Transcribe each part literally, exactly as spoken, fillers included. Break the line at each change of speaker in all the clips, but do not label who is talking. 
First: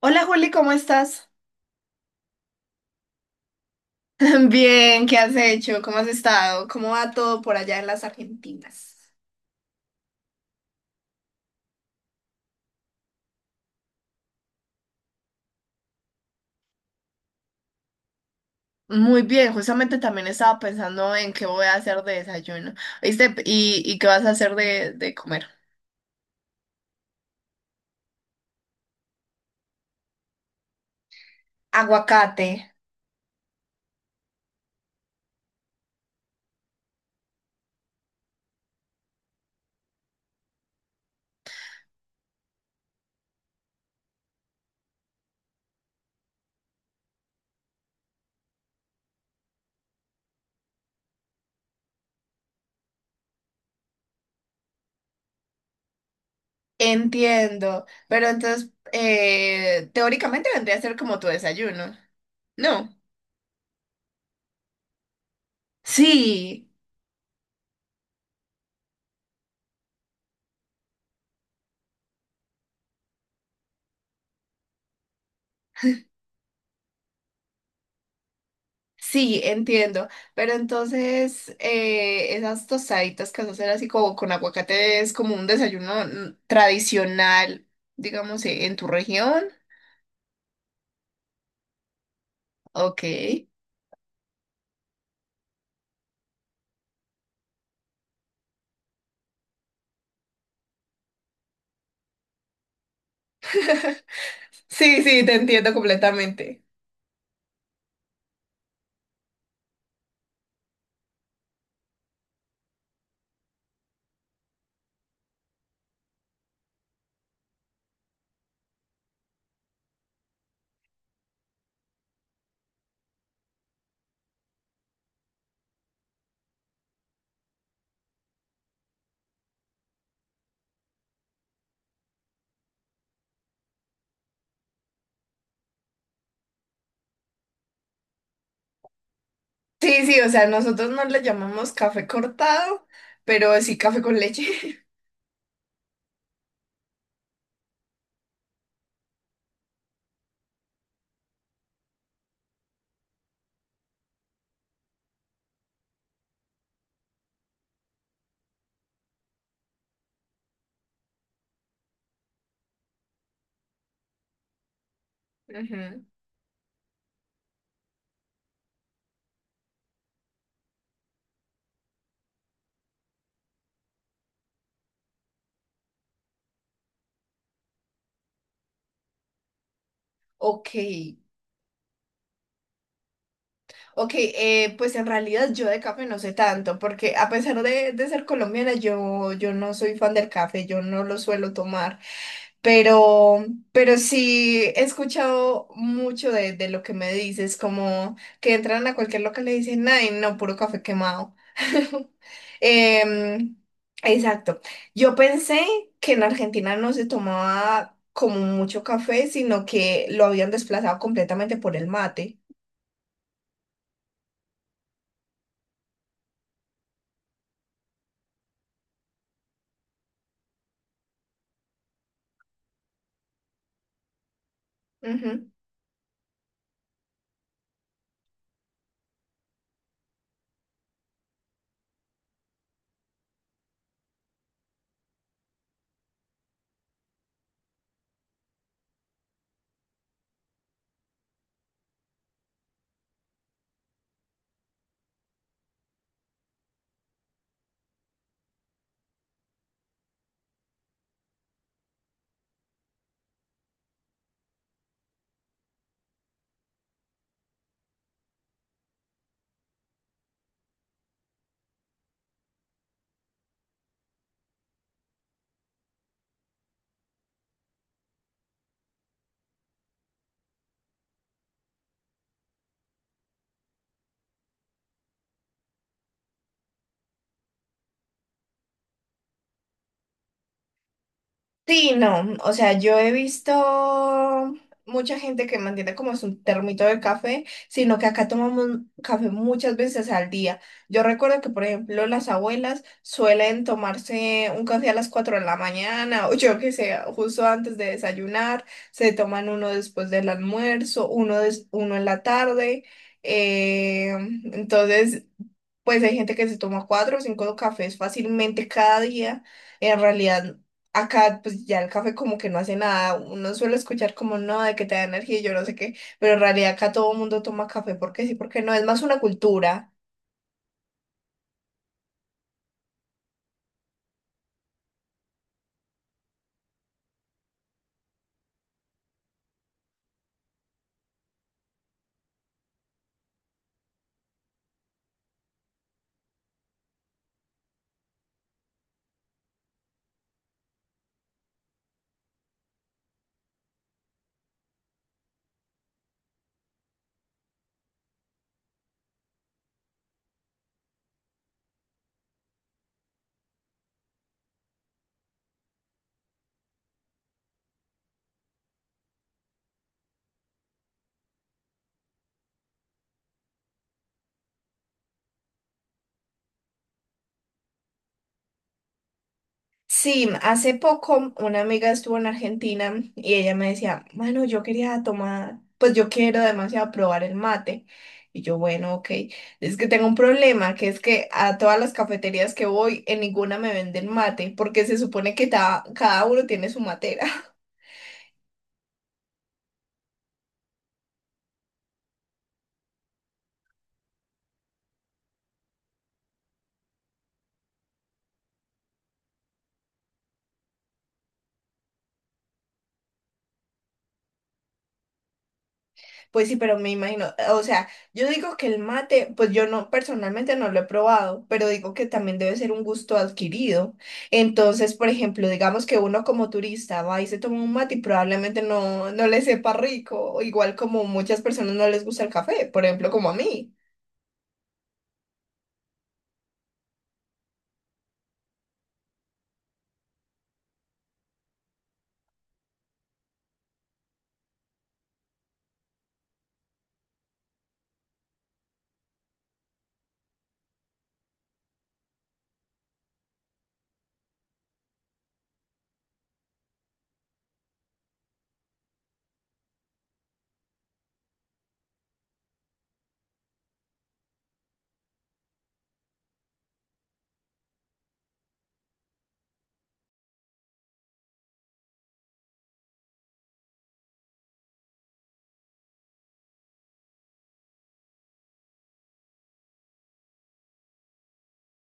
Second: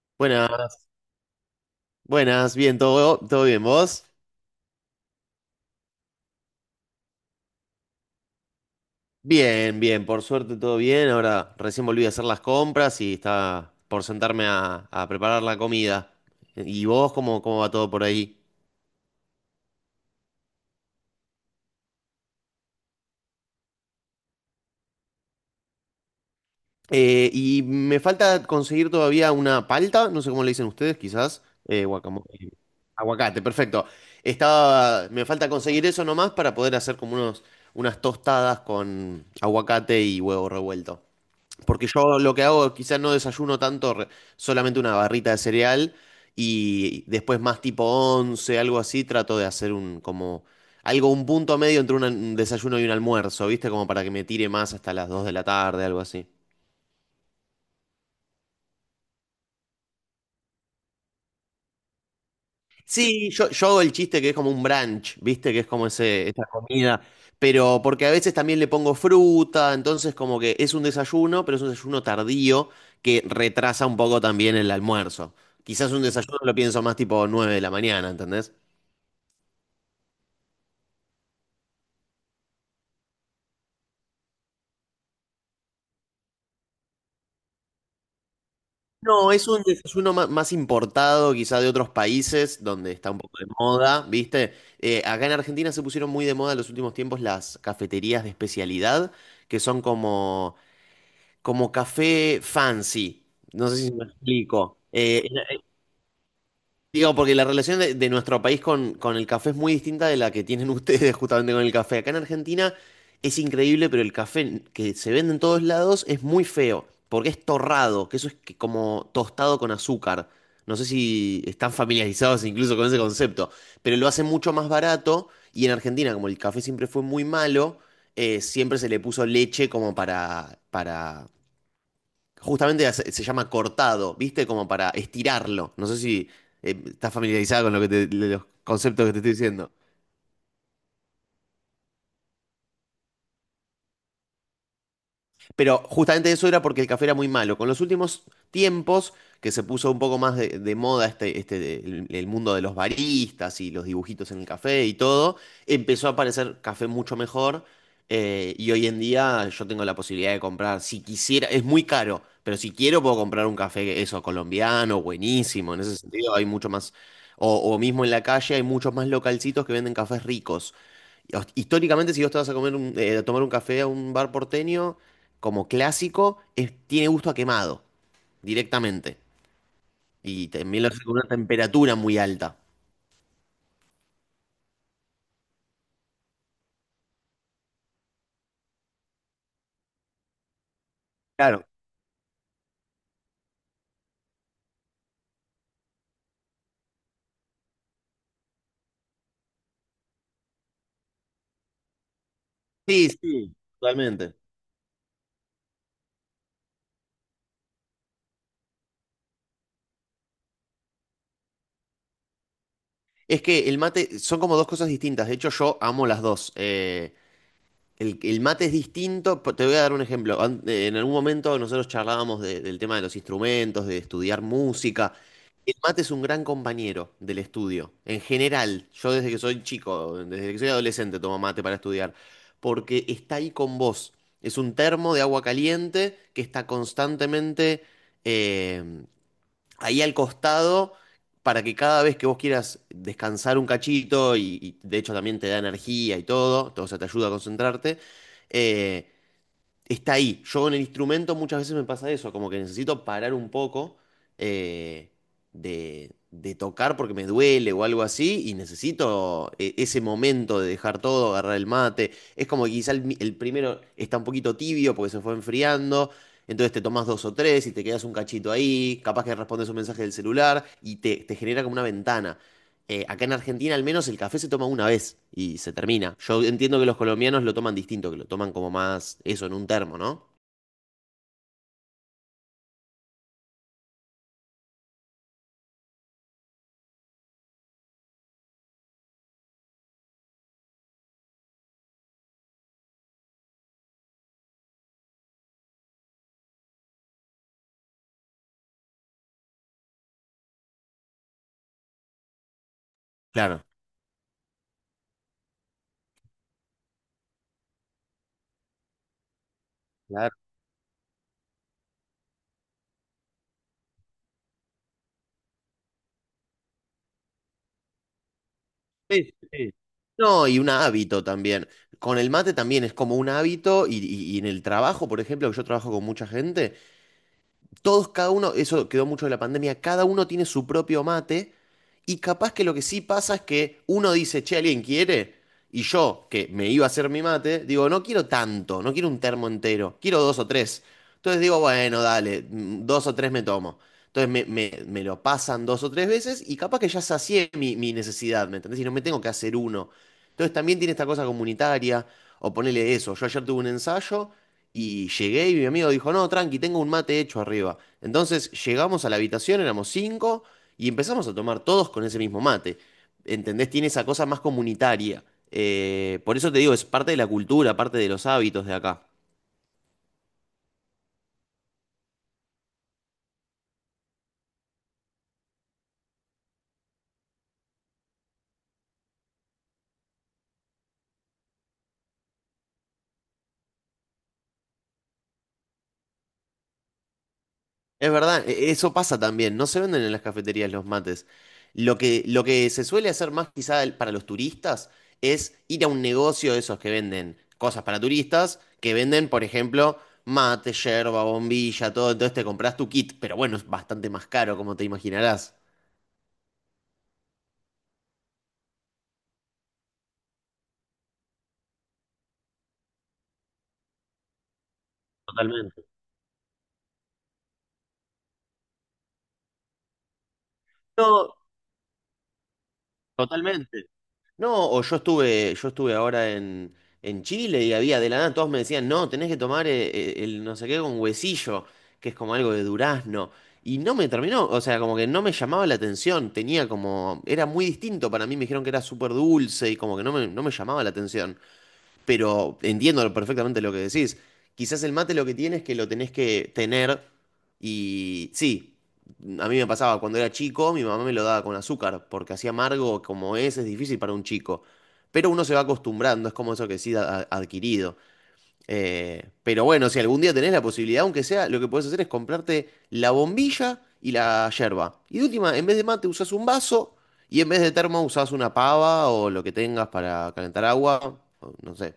Hola Juli, ¿cómo
Buenas,
estás?
buenas, bien, todo, todo bien, ¿vos?
Bien, ¿qué has hecho? ¿Cómo has estado? ¿Cómo va todo por allá en las Argentinas?
Bien, bien, por suerte todo bien. Ahora recién volví a hacer las compras y está por sentarme a, a preparar la comida. ¿Y vos cómo, cómo va todo por ahí?
Muy bien, justamente también estaba pensando en qué voy a hacer de desayuno. ¿Viste? ¿Y, y qué vas a hacer de, de comer?
Eh, y me falta conseguir todavía una palta, no sé cómo le dicen ustedes, quizás. Eh, guacamo-
Aguacate,
eh, Aguacate, perfecto. Estaba, me falta conseguir eso nomás para poder hacer como unos, unas tostadas con aguacate y huevo revuelto. Porque yo lo que hago, quizás no desayuno tanto. Re- solamente una barrita de cereal, y después más tipo once algo así, trato de hacer un como algo, un punto medio entre una- un desayuno y un almuerzo, ¿viste? Como para que me tire más hasta las dos de la tarde, algo así.
entiendo. Pero entonces, eh, teóricamente vendría a ser como tu desayuno. No.
Sí, yo, yo hago el chiste que es como un brunch, ¿viste? Que es como ese, esa
Sí,
comida. Pero porque a veces también le pongo fruta, entonces como que es un desayuno, pero es un desayuno tardío que retrasa un poco también el almuerzo. Quizás un desayuno lo pienso más tipo nueve de la mañana, ¿entendés?
sí, entiendo. Pero entonces, eh, esas tostaditas que vas a hacer así como con aguacate es como un desayuno mm, tradicional, digamos, eh, en tu
No,
región.
es un desayuno ma- más importado quizá de otros países donde
Ok.
está un poco de
Sí,
moda, ¿viste? Eh, acá en Argentina se pusieron muy de moda en los últimos tiempos las cafeterías de especialidad, que son como como café fancy. No sé si me explico.
sí,
Eh,
te
eh,
entiendo completamente.
digo, porque la relación de, de nuestro país con, con el café es muy distinta de la que tienen ustedes, justamente, con el café. Acá en Argentina es increíble, pero el café que se vende en todos lados es muy feo, porque es torrado, que eso es que como tostado con azúcar. No sé si están familiarizados incluso con ese concepto, pero lo hace mucho más barato. Y en Argentina, como el café siempre fue muy malo, eh, siempre se le puso leche como para, para justamente se, se llama cortado, ¿viste? Como para estirarlo. No sé si eh, estás familiarizada con lo que te- los conceptos que te estoy diciendo.
Sí, sí, o sea, nosotros no le llamamos café cortado, pero sí café con leche.
Pero justamente eso era porque el café era muy malo. Con los últimos tiempos, que se puso un poco más de, de moda este, este, el, el mundo de los baristas y los dibujitos en el café y todo, empezó a aparecer café mucho mejor. eh, y hoy en día yo tengo la posibilidad de comprar, si quisiera, es muy caro, pero si quiero puedo comprar un café, eso, colombiano, buenísimo. En ese
Ujú.
sentido hay mucho más, o, o mismo en la calle hay muchos más localcitos que venden cafés ricos. hos- Históricamente, si vos te vas a comer un- eh, a tomar un café a un bar porteño, como clásico, es- tiene gusto a quemado, directamente. Y
Ok,
también lo hace con una temperatura muy alta.
ok, eh, pues en realidad yo de café no sé tanto, porque a pesar de, de ser colombiana, yo, yo no soy fan del café, yo no lo suelo
Claro.
tomar. Pero, pero sí he escuchado mucho de, de lo que me dices, como que entran a cualquier local y le dicen, ay, no, puro café quemado.
Sí, sí,
Em,
totalmente.
exacto. Yo pensé que en Argentina no se tomaba como mucho café, sino que lo habían desplazado completamente por el mate.
Es que el mate son como dos cosas distintas. De hecho, yo amo las dos. Eh, el, el mate es distinto. po- Te voy a dar un ejemplo. An- eh, En algún momento nosotros charlábamos de- del tema de los instrumentos, de estudiar música. El mate es un gran compañero del estudio, en general. Yo desde que soy chico, desde que soy adolescente tomo mate para estudiar, porque está ahí con vos. Es un termo de agua caliente que está constantemente, eh, ahí al costado, para que cada vez que vos quieras descansar un cachito. Y, y de hecho también te da energía y todo, todo, o sea, te ayuda a concentrarte. eh, Está ahí. Yo con el instrumento muchas veces me pasa eso, como que necesito parar un poco, eh, de, de tocar porque me duele o algo así, y necesito, eh, ese momento de dejar todo, agarrar el mate. Es como que quizá el, mi- el primero está un poquito tibio porque se fue enfriando. Entonces te tomas dos o tres y te quedas un cachito ahí, capaz que respondes un mensaje del celular y te, te genera como una ventana. Eh, acá en Argentina, al menos, el café se toma una vez y se termina. Yo entiendo que los colombianos lo toman distinto, que lo toman como más eso en un termo, ¿no?
Sí, no, o sea, yo he visto mucha gente que mantiene como su termito de café, sino que acá tomamos café muchas veces al día. Yo recuerdo que, por ejemplo, las abuelas suelen tomarse un café a las cuatro de la mañana, o yo que sé, justo antes de desayunar, se toman uno después del almuerzo, uno, des- uno en la tarde.
Claro.
eh, entonces, pues hay gente que se toma cuatro o cinco cafés fácilmente cada día. En
Claro.
realidad. Acá, pues ya el café como que no hace nada. Uno suele escuchar como no, de que te da energía y yo no sé qué, pero en realidad acá todo el mundo toma café porque sí, porque no, es más una
Sí, sí.
cultura.
No, y un hábito también. Con el mate también es como un hábito, y, y- y en el trabajo, por ejemplo, que yo trabajo con mucha gente, todos, cada uno, eso quedó mucho de la pandemia, cada uno tiene su propio mate. Y capaz que lo que sí pasa es que uno dice, che, ¿alguien quiere? Y yo, que me iba a hacer mi mate, digo, no quiero tanto, no quiero un termo entero, quiero dos o tres. Entonces digo, bueno, dale, mm, dos o tres me tomo. Entonces me, me- me lo pasan dos o tres veces y capaz que ya sacié mi, mi necesidad, ¿me entendés? Y no me tengo que hacer uno. Entonces también tiene esta cosa comunitaria, o ponele eso, yo ayer tuve un ensayo y llegué y mi amigo dijo, no, tranqui, tengo un mate hecho arriba. Entonces llegamos a la habitación, éramos cinco, y empezamos a tomar todos con ese mismo mate. ¿Entendés? Tiene esa cosa más comunitaria. Eh, por eso te digo, es parte de la cultura, parte de los hábitos de acá.
Sí, hace poco una amiga estuvo en Argentina y ella me decía, bueno, yo quería tomar, pues yo quiero demasiado probar el mate. Y yo, bueno, ok, es que tengo un problema, que es que a todas las cafeterías que voy, en ninguna me venden mate, porque se supone que ta- cada uno tiene su matera.
Es verdad, e- eso pasa también. No se venden en las cafeterías los mates. Lo que, lo que se suele hacer más, quizá, el- para los turistas, es ir a un negocio de esos que venden cosas para turistas, que venden, por ejemplo, mate, yerba, bombilla, todo. Entonces te compras tu kit, pero bueno, es bastante más caro, como te imaginarás.
Pues sí, pero me imagino, o sea, yo digo que el mate, pues yo no, personalmente no lo he probado, pero digo que también debe ser un gusto adquirido. Entonces, por ejemplo,
Totalmente.
digamos que uno como turista va y se toma un mate y probablemente no, no le sepa rico, o igual como
No,
muchas personas no les gusta el café, por ejemplo, como a mí.
totalmente. No, o yo estuve, yo estuve, ahora en, en Chile, y había, de la nada, todos me decían, no, tenés que tomar, eh, eh, el, no sé qué, con huesillo, que es como algo de durazno. Y no me terminó, o sea, como que no me llamaba la atención, tenía como, era muy distinto para mí, me dijeron que era súper dulce y como que no me, no me llamaba la atención, pero entiendo perfectamente lo que decís. Quizás el mate lo que tiene es que lo tenés que tener. Y sí, a mí me pasaba cuando era chico, mi mamá me lo daba con azúcar, porque así amargo como es, es difícil para un chico. Pero uno se va acostumbrando, es como eso que sí ha- adquirido. Eh, pero bueno, si algún día tenés la posibilidad, aunque sea, lo que podés hacer es comprarte la bombilla y la yerba. Y de última, en vez de mate usás un vaso, y en vez de termo usás una pava o lo que tengas para calentar agua, o no sé.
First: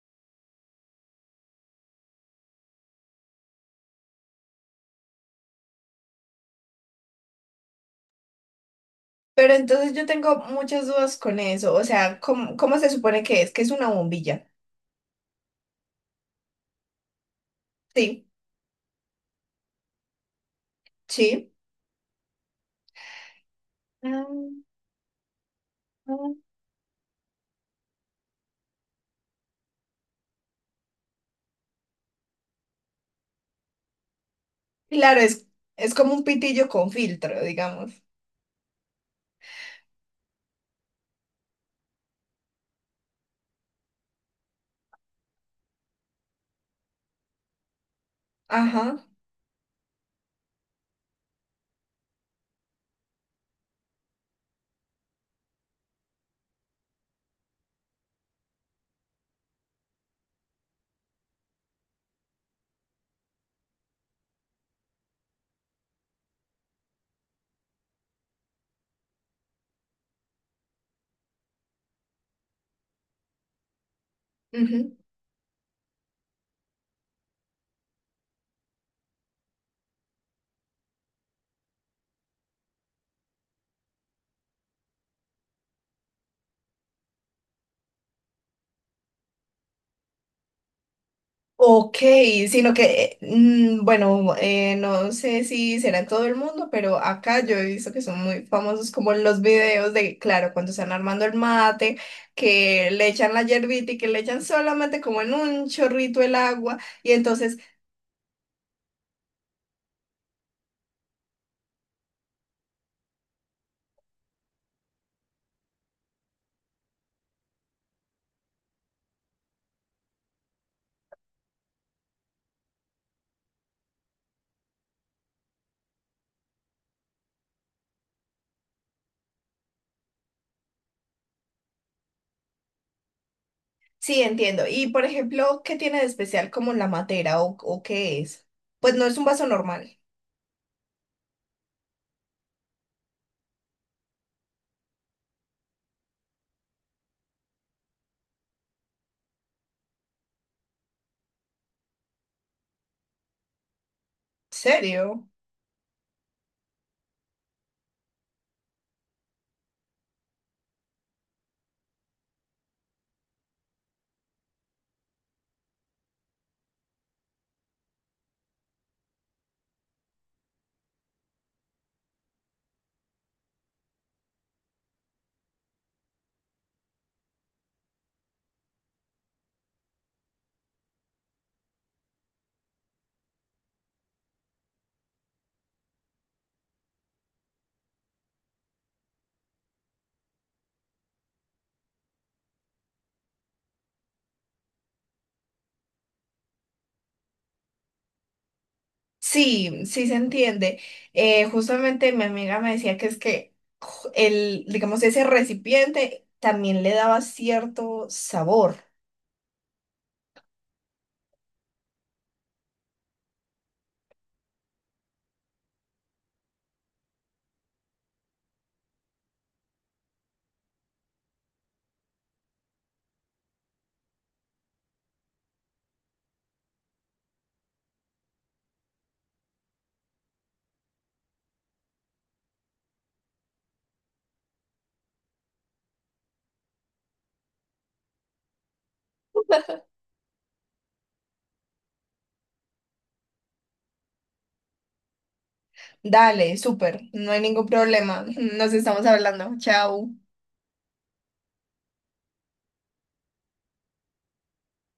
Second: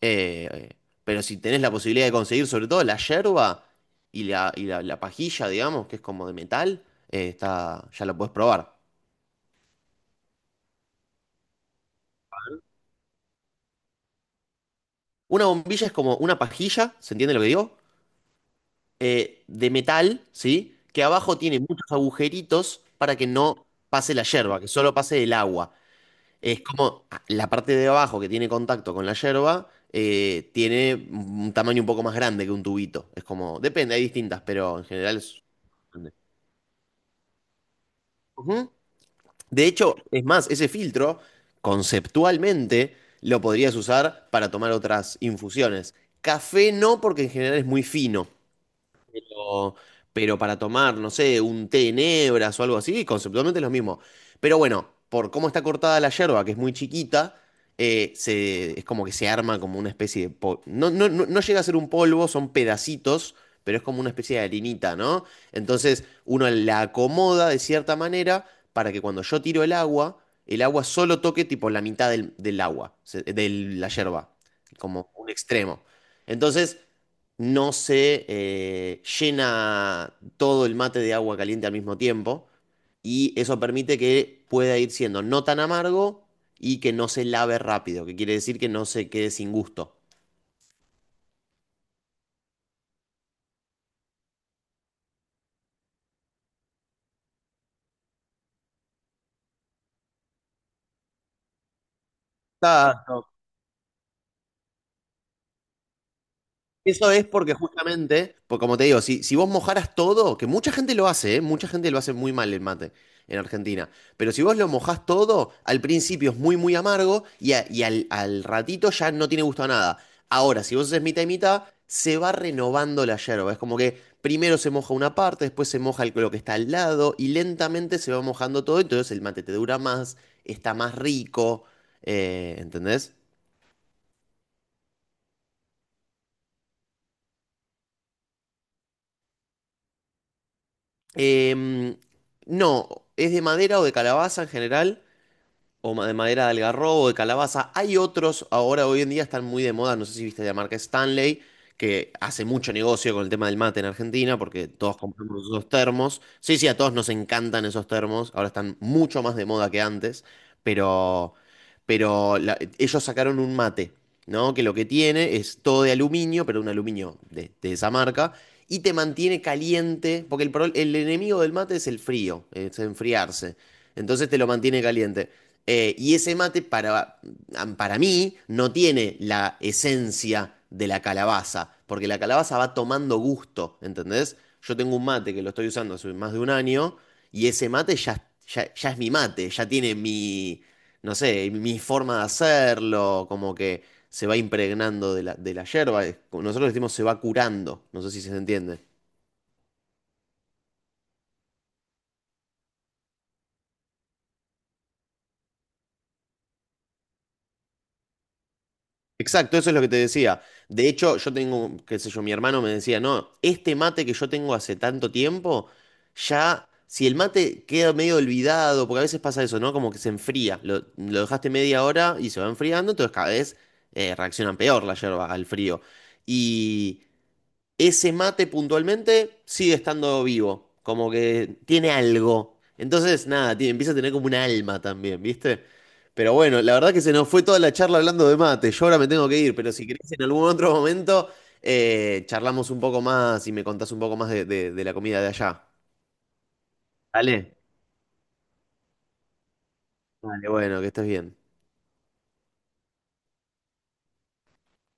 Eh, pero si tenés la posibilidad de conseguir, sobre todo, la yerba y la, y la, la pajilla, digamos, que es como de metal, eh, está, ya la podés probar.
Pero entonces yo tengo muchas dudas con eso, o sea, ¿cómo, cómo se supone que es? Que es una bombilla.
Una bombilla es como una pajilla, ¿se entiende lo que digo?
Sí,
Eh, de metal, ¿sí? Que abajo
sí.
tiene muchos agujeritos para que no pase la
Ah.
yerba, que solo pase el agua.
Mm.
Es como, ah, la parte de abajo que tiene contacto con la yerba, eh, tiene un tamaño un poco más grande que un tubito. Es como, depende, hay distintas, pero en general
Claro,
es...
es, es como
grande.
un pitillo con filtro, digamos.
Ujú. De hecho, es más, ese filtro, conceptualmente, lo podrías usar para tomar otras infusiones. Café no, porque en general es muy fino,
Ajá.
pero, pero para tomar, no sé, un té en hebras o algo así, conceptualmente es lo mismo. Pero bueno, por cómo está cortada la yerba, que es muy chiquita, eh, se, es como que se arma como una especie de... pol- No, no, no, no llega a ser un polvo, son pedacitos, pero es como una especie de harinita, ¿no? Entonces uno la acomoda de cierta manera, para que cuando yo tiro el agua, el agua solo toque tipo la mitad del, del agua, se- de la yerba,
Ujú.
como un extremo. Entonces no se, eh, llena todo el mate de agua caliente al mismo tiempo, y eso permite que pueda ir siendo no tan amargo y que no se lave rápido, que quiere decir que no se quede sin gusto.
Ok, sino que, eh, mm, bueno, eh, no sé si será en todo el mundo, pero acá yo he visto que son muy famosos como los videos de, claro, cuando están armando el mate, que le
Claro.
echan la yerbita y que le echan solamente como en un chorrito el agua.
Eso
Y
es porque
entonces,
justamente, pues como te digo, si, si vos mojaras todo, que mucha gente lo hace, ¿eh? Mucha gente lo hace muy mal, el mate en Argentina, pero si vos lo mojás todo, al principio es muy, muy amargo, y, a- y al, al ratito ya no tiene gusto a nada. Ahora, si vos haces mitad y mitad, se va renovando la yerba. Es como que primero se moja una parte, después se moja el- lo que está al lado, y lentamente se va mojando todo, entonces el mate te dura más, está más rico, eh, ¿entendés?
sí, entiendo. Y por ejemplo, ¿qué tiene de especial como la matera o, o qué es? Pues no es un vaso normal.
Em, no, es de madera o de calabaza, en general. O ma- de madera de algarrobo, o de calabaza. Hay otros, ahora hoy en día están muy de moda, no sé si viste la marca Stanley, que hace mucho negocio con el tema del mate en Argentina, porque todos
¿Serio?
compramos esos termos. Sí, sí, a todos nos encantan esos termos, ahora están mucho más de moda que antes, pero, pero la- ellos sacaron un mate, ¿no? Que lo que tiene es todo de aluminio, pero un aluminio de, de esa marca. Y te mantiene caliente, porque el, pro- el enemigo del mate es el frío, es enfriarse. Entonces te lo mantiene caliente. Eh, y ese mate, para, para mí no tiene la esencia de la calabaza, porque la calabaza va tomando gusto, ¿entendés? Yo tengo un mate que lo estoy usando hace más de un año, y ese mate ya, ya, ya es mi mate, ya tiene mi, no sé, mi forma de hacerlo, como que se va impregnando de la, de la yerba. Nosotros decimos se va curando, no sé si se entiende.
Sí, sí se entiende. Eh, justamente mi amiga me decía que es que ju- el, digamos, ese recipiente también le daba cierto sabor.
Exacto, eso es lo que te decía. De hecho, yo tengo, qué sé yo, mi hermano me decía, no, este mate que yo tengo hace tanto tiempo, ya, si el mate queda medio olvidado, porque a veces pasa eso, ¿no? Como que se enfría, lo, lo dejaste media hora y se va enfriando, entonces cada vez, eh, reaccionan peor la yerba al frío. Y ese mate, puntualmente, sigue estando vivo, como que tiene algo. Entonces, nada, tiene- empieza a tener como un alma también, ¿viste? Pero bueno, la verdad que se nos fue toda la charla hablando de mate. Yo ahora me tengo que ir, pero si querés en algún otro momento, eh, charlamos un poco más y me contás un poco más de, de de la comida de allá.
Dale, súper, no hay
¿Vale?
ningún problema. Nos estamos hablando. Chao.
Vale, bueno, que estés bien.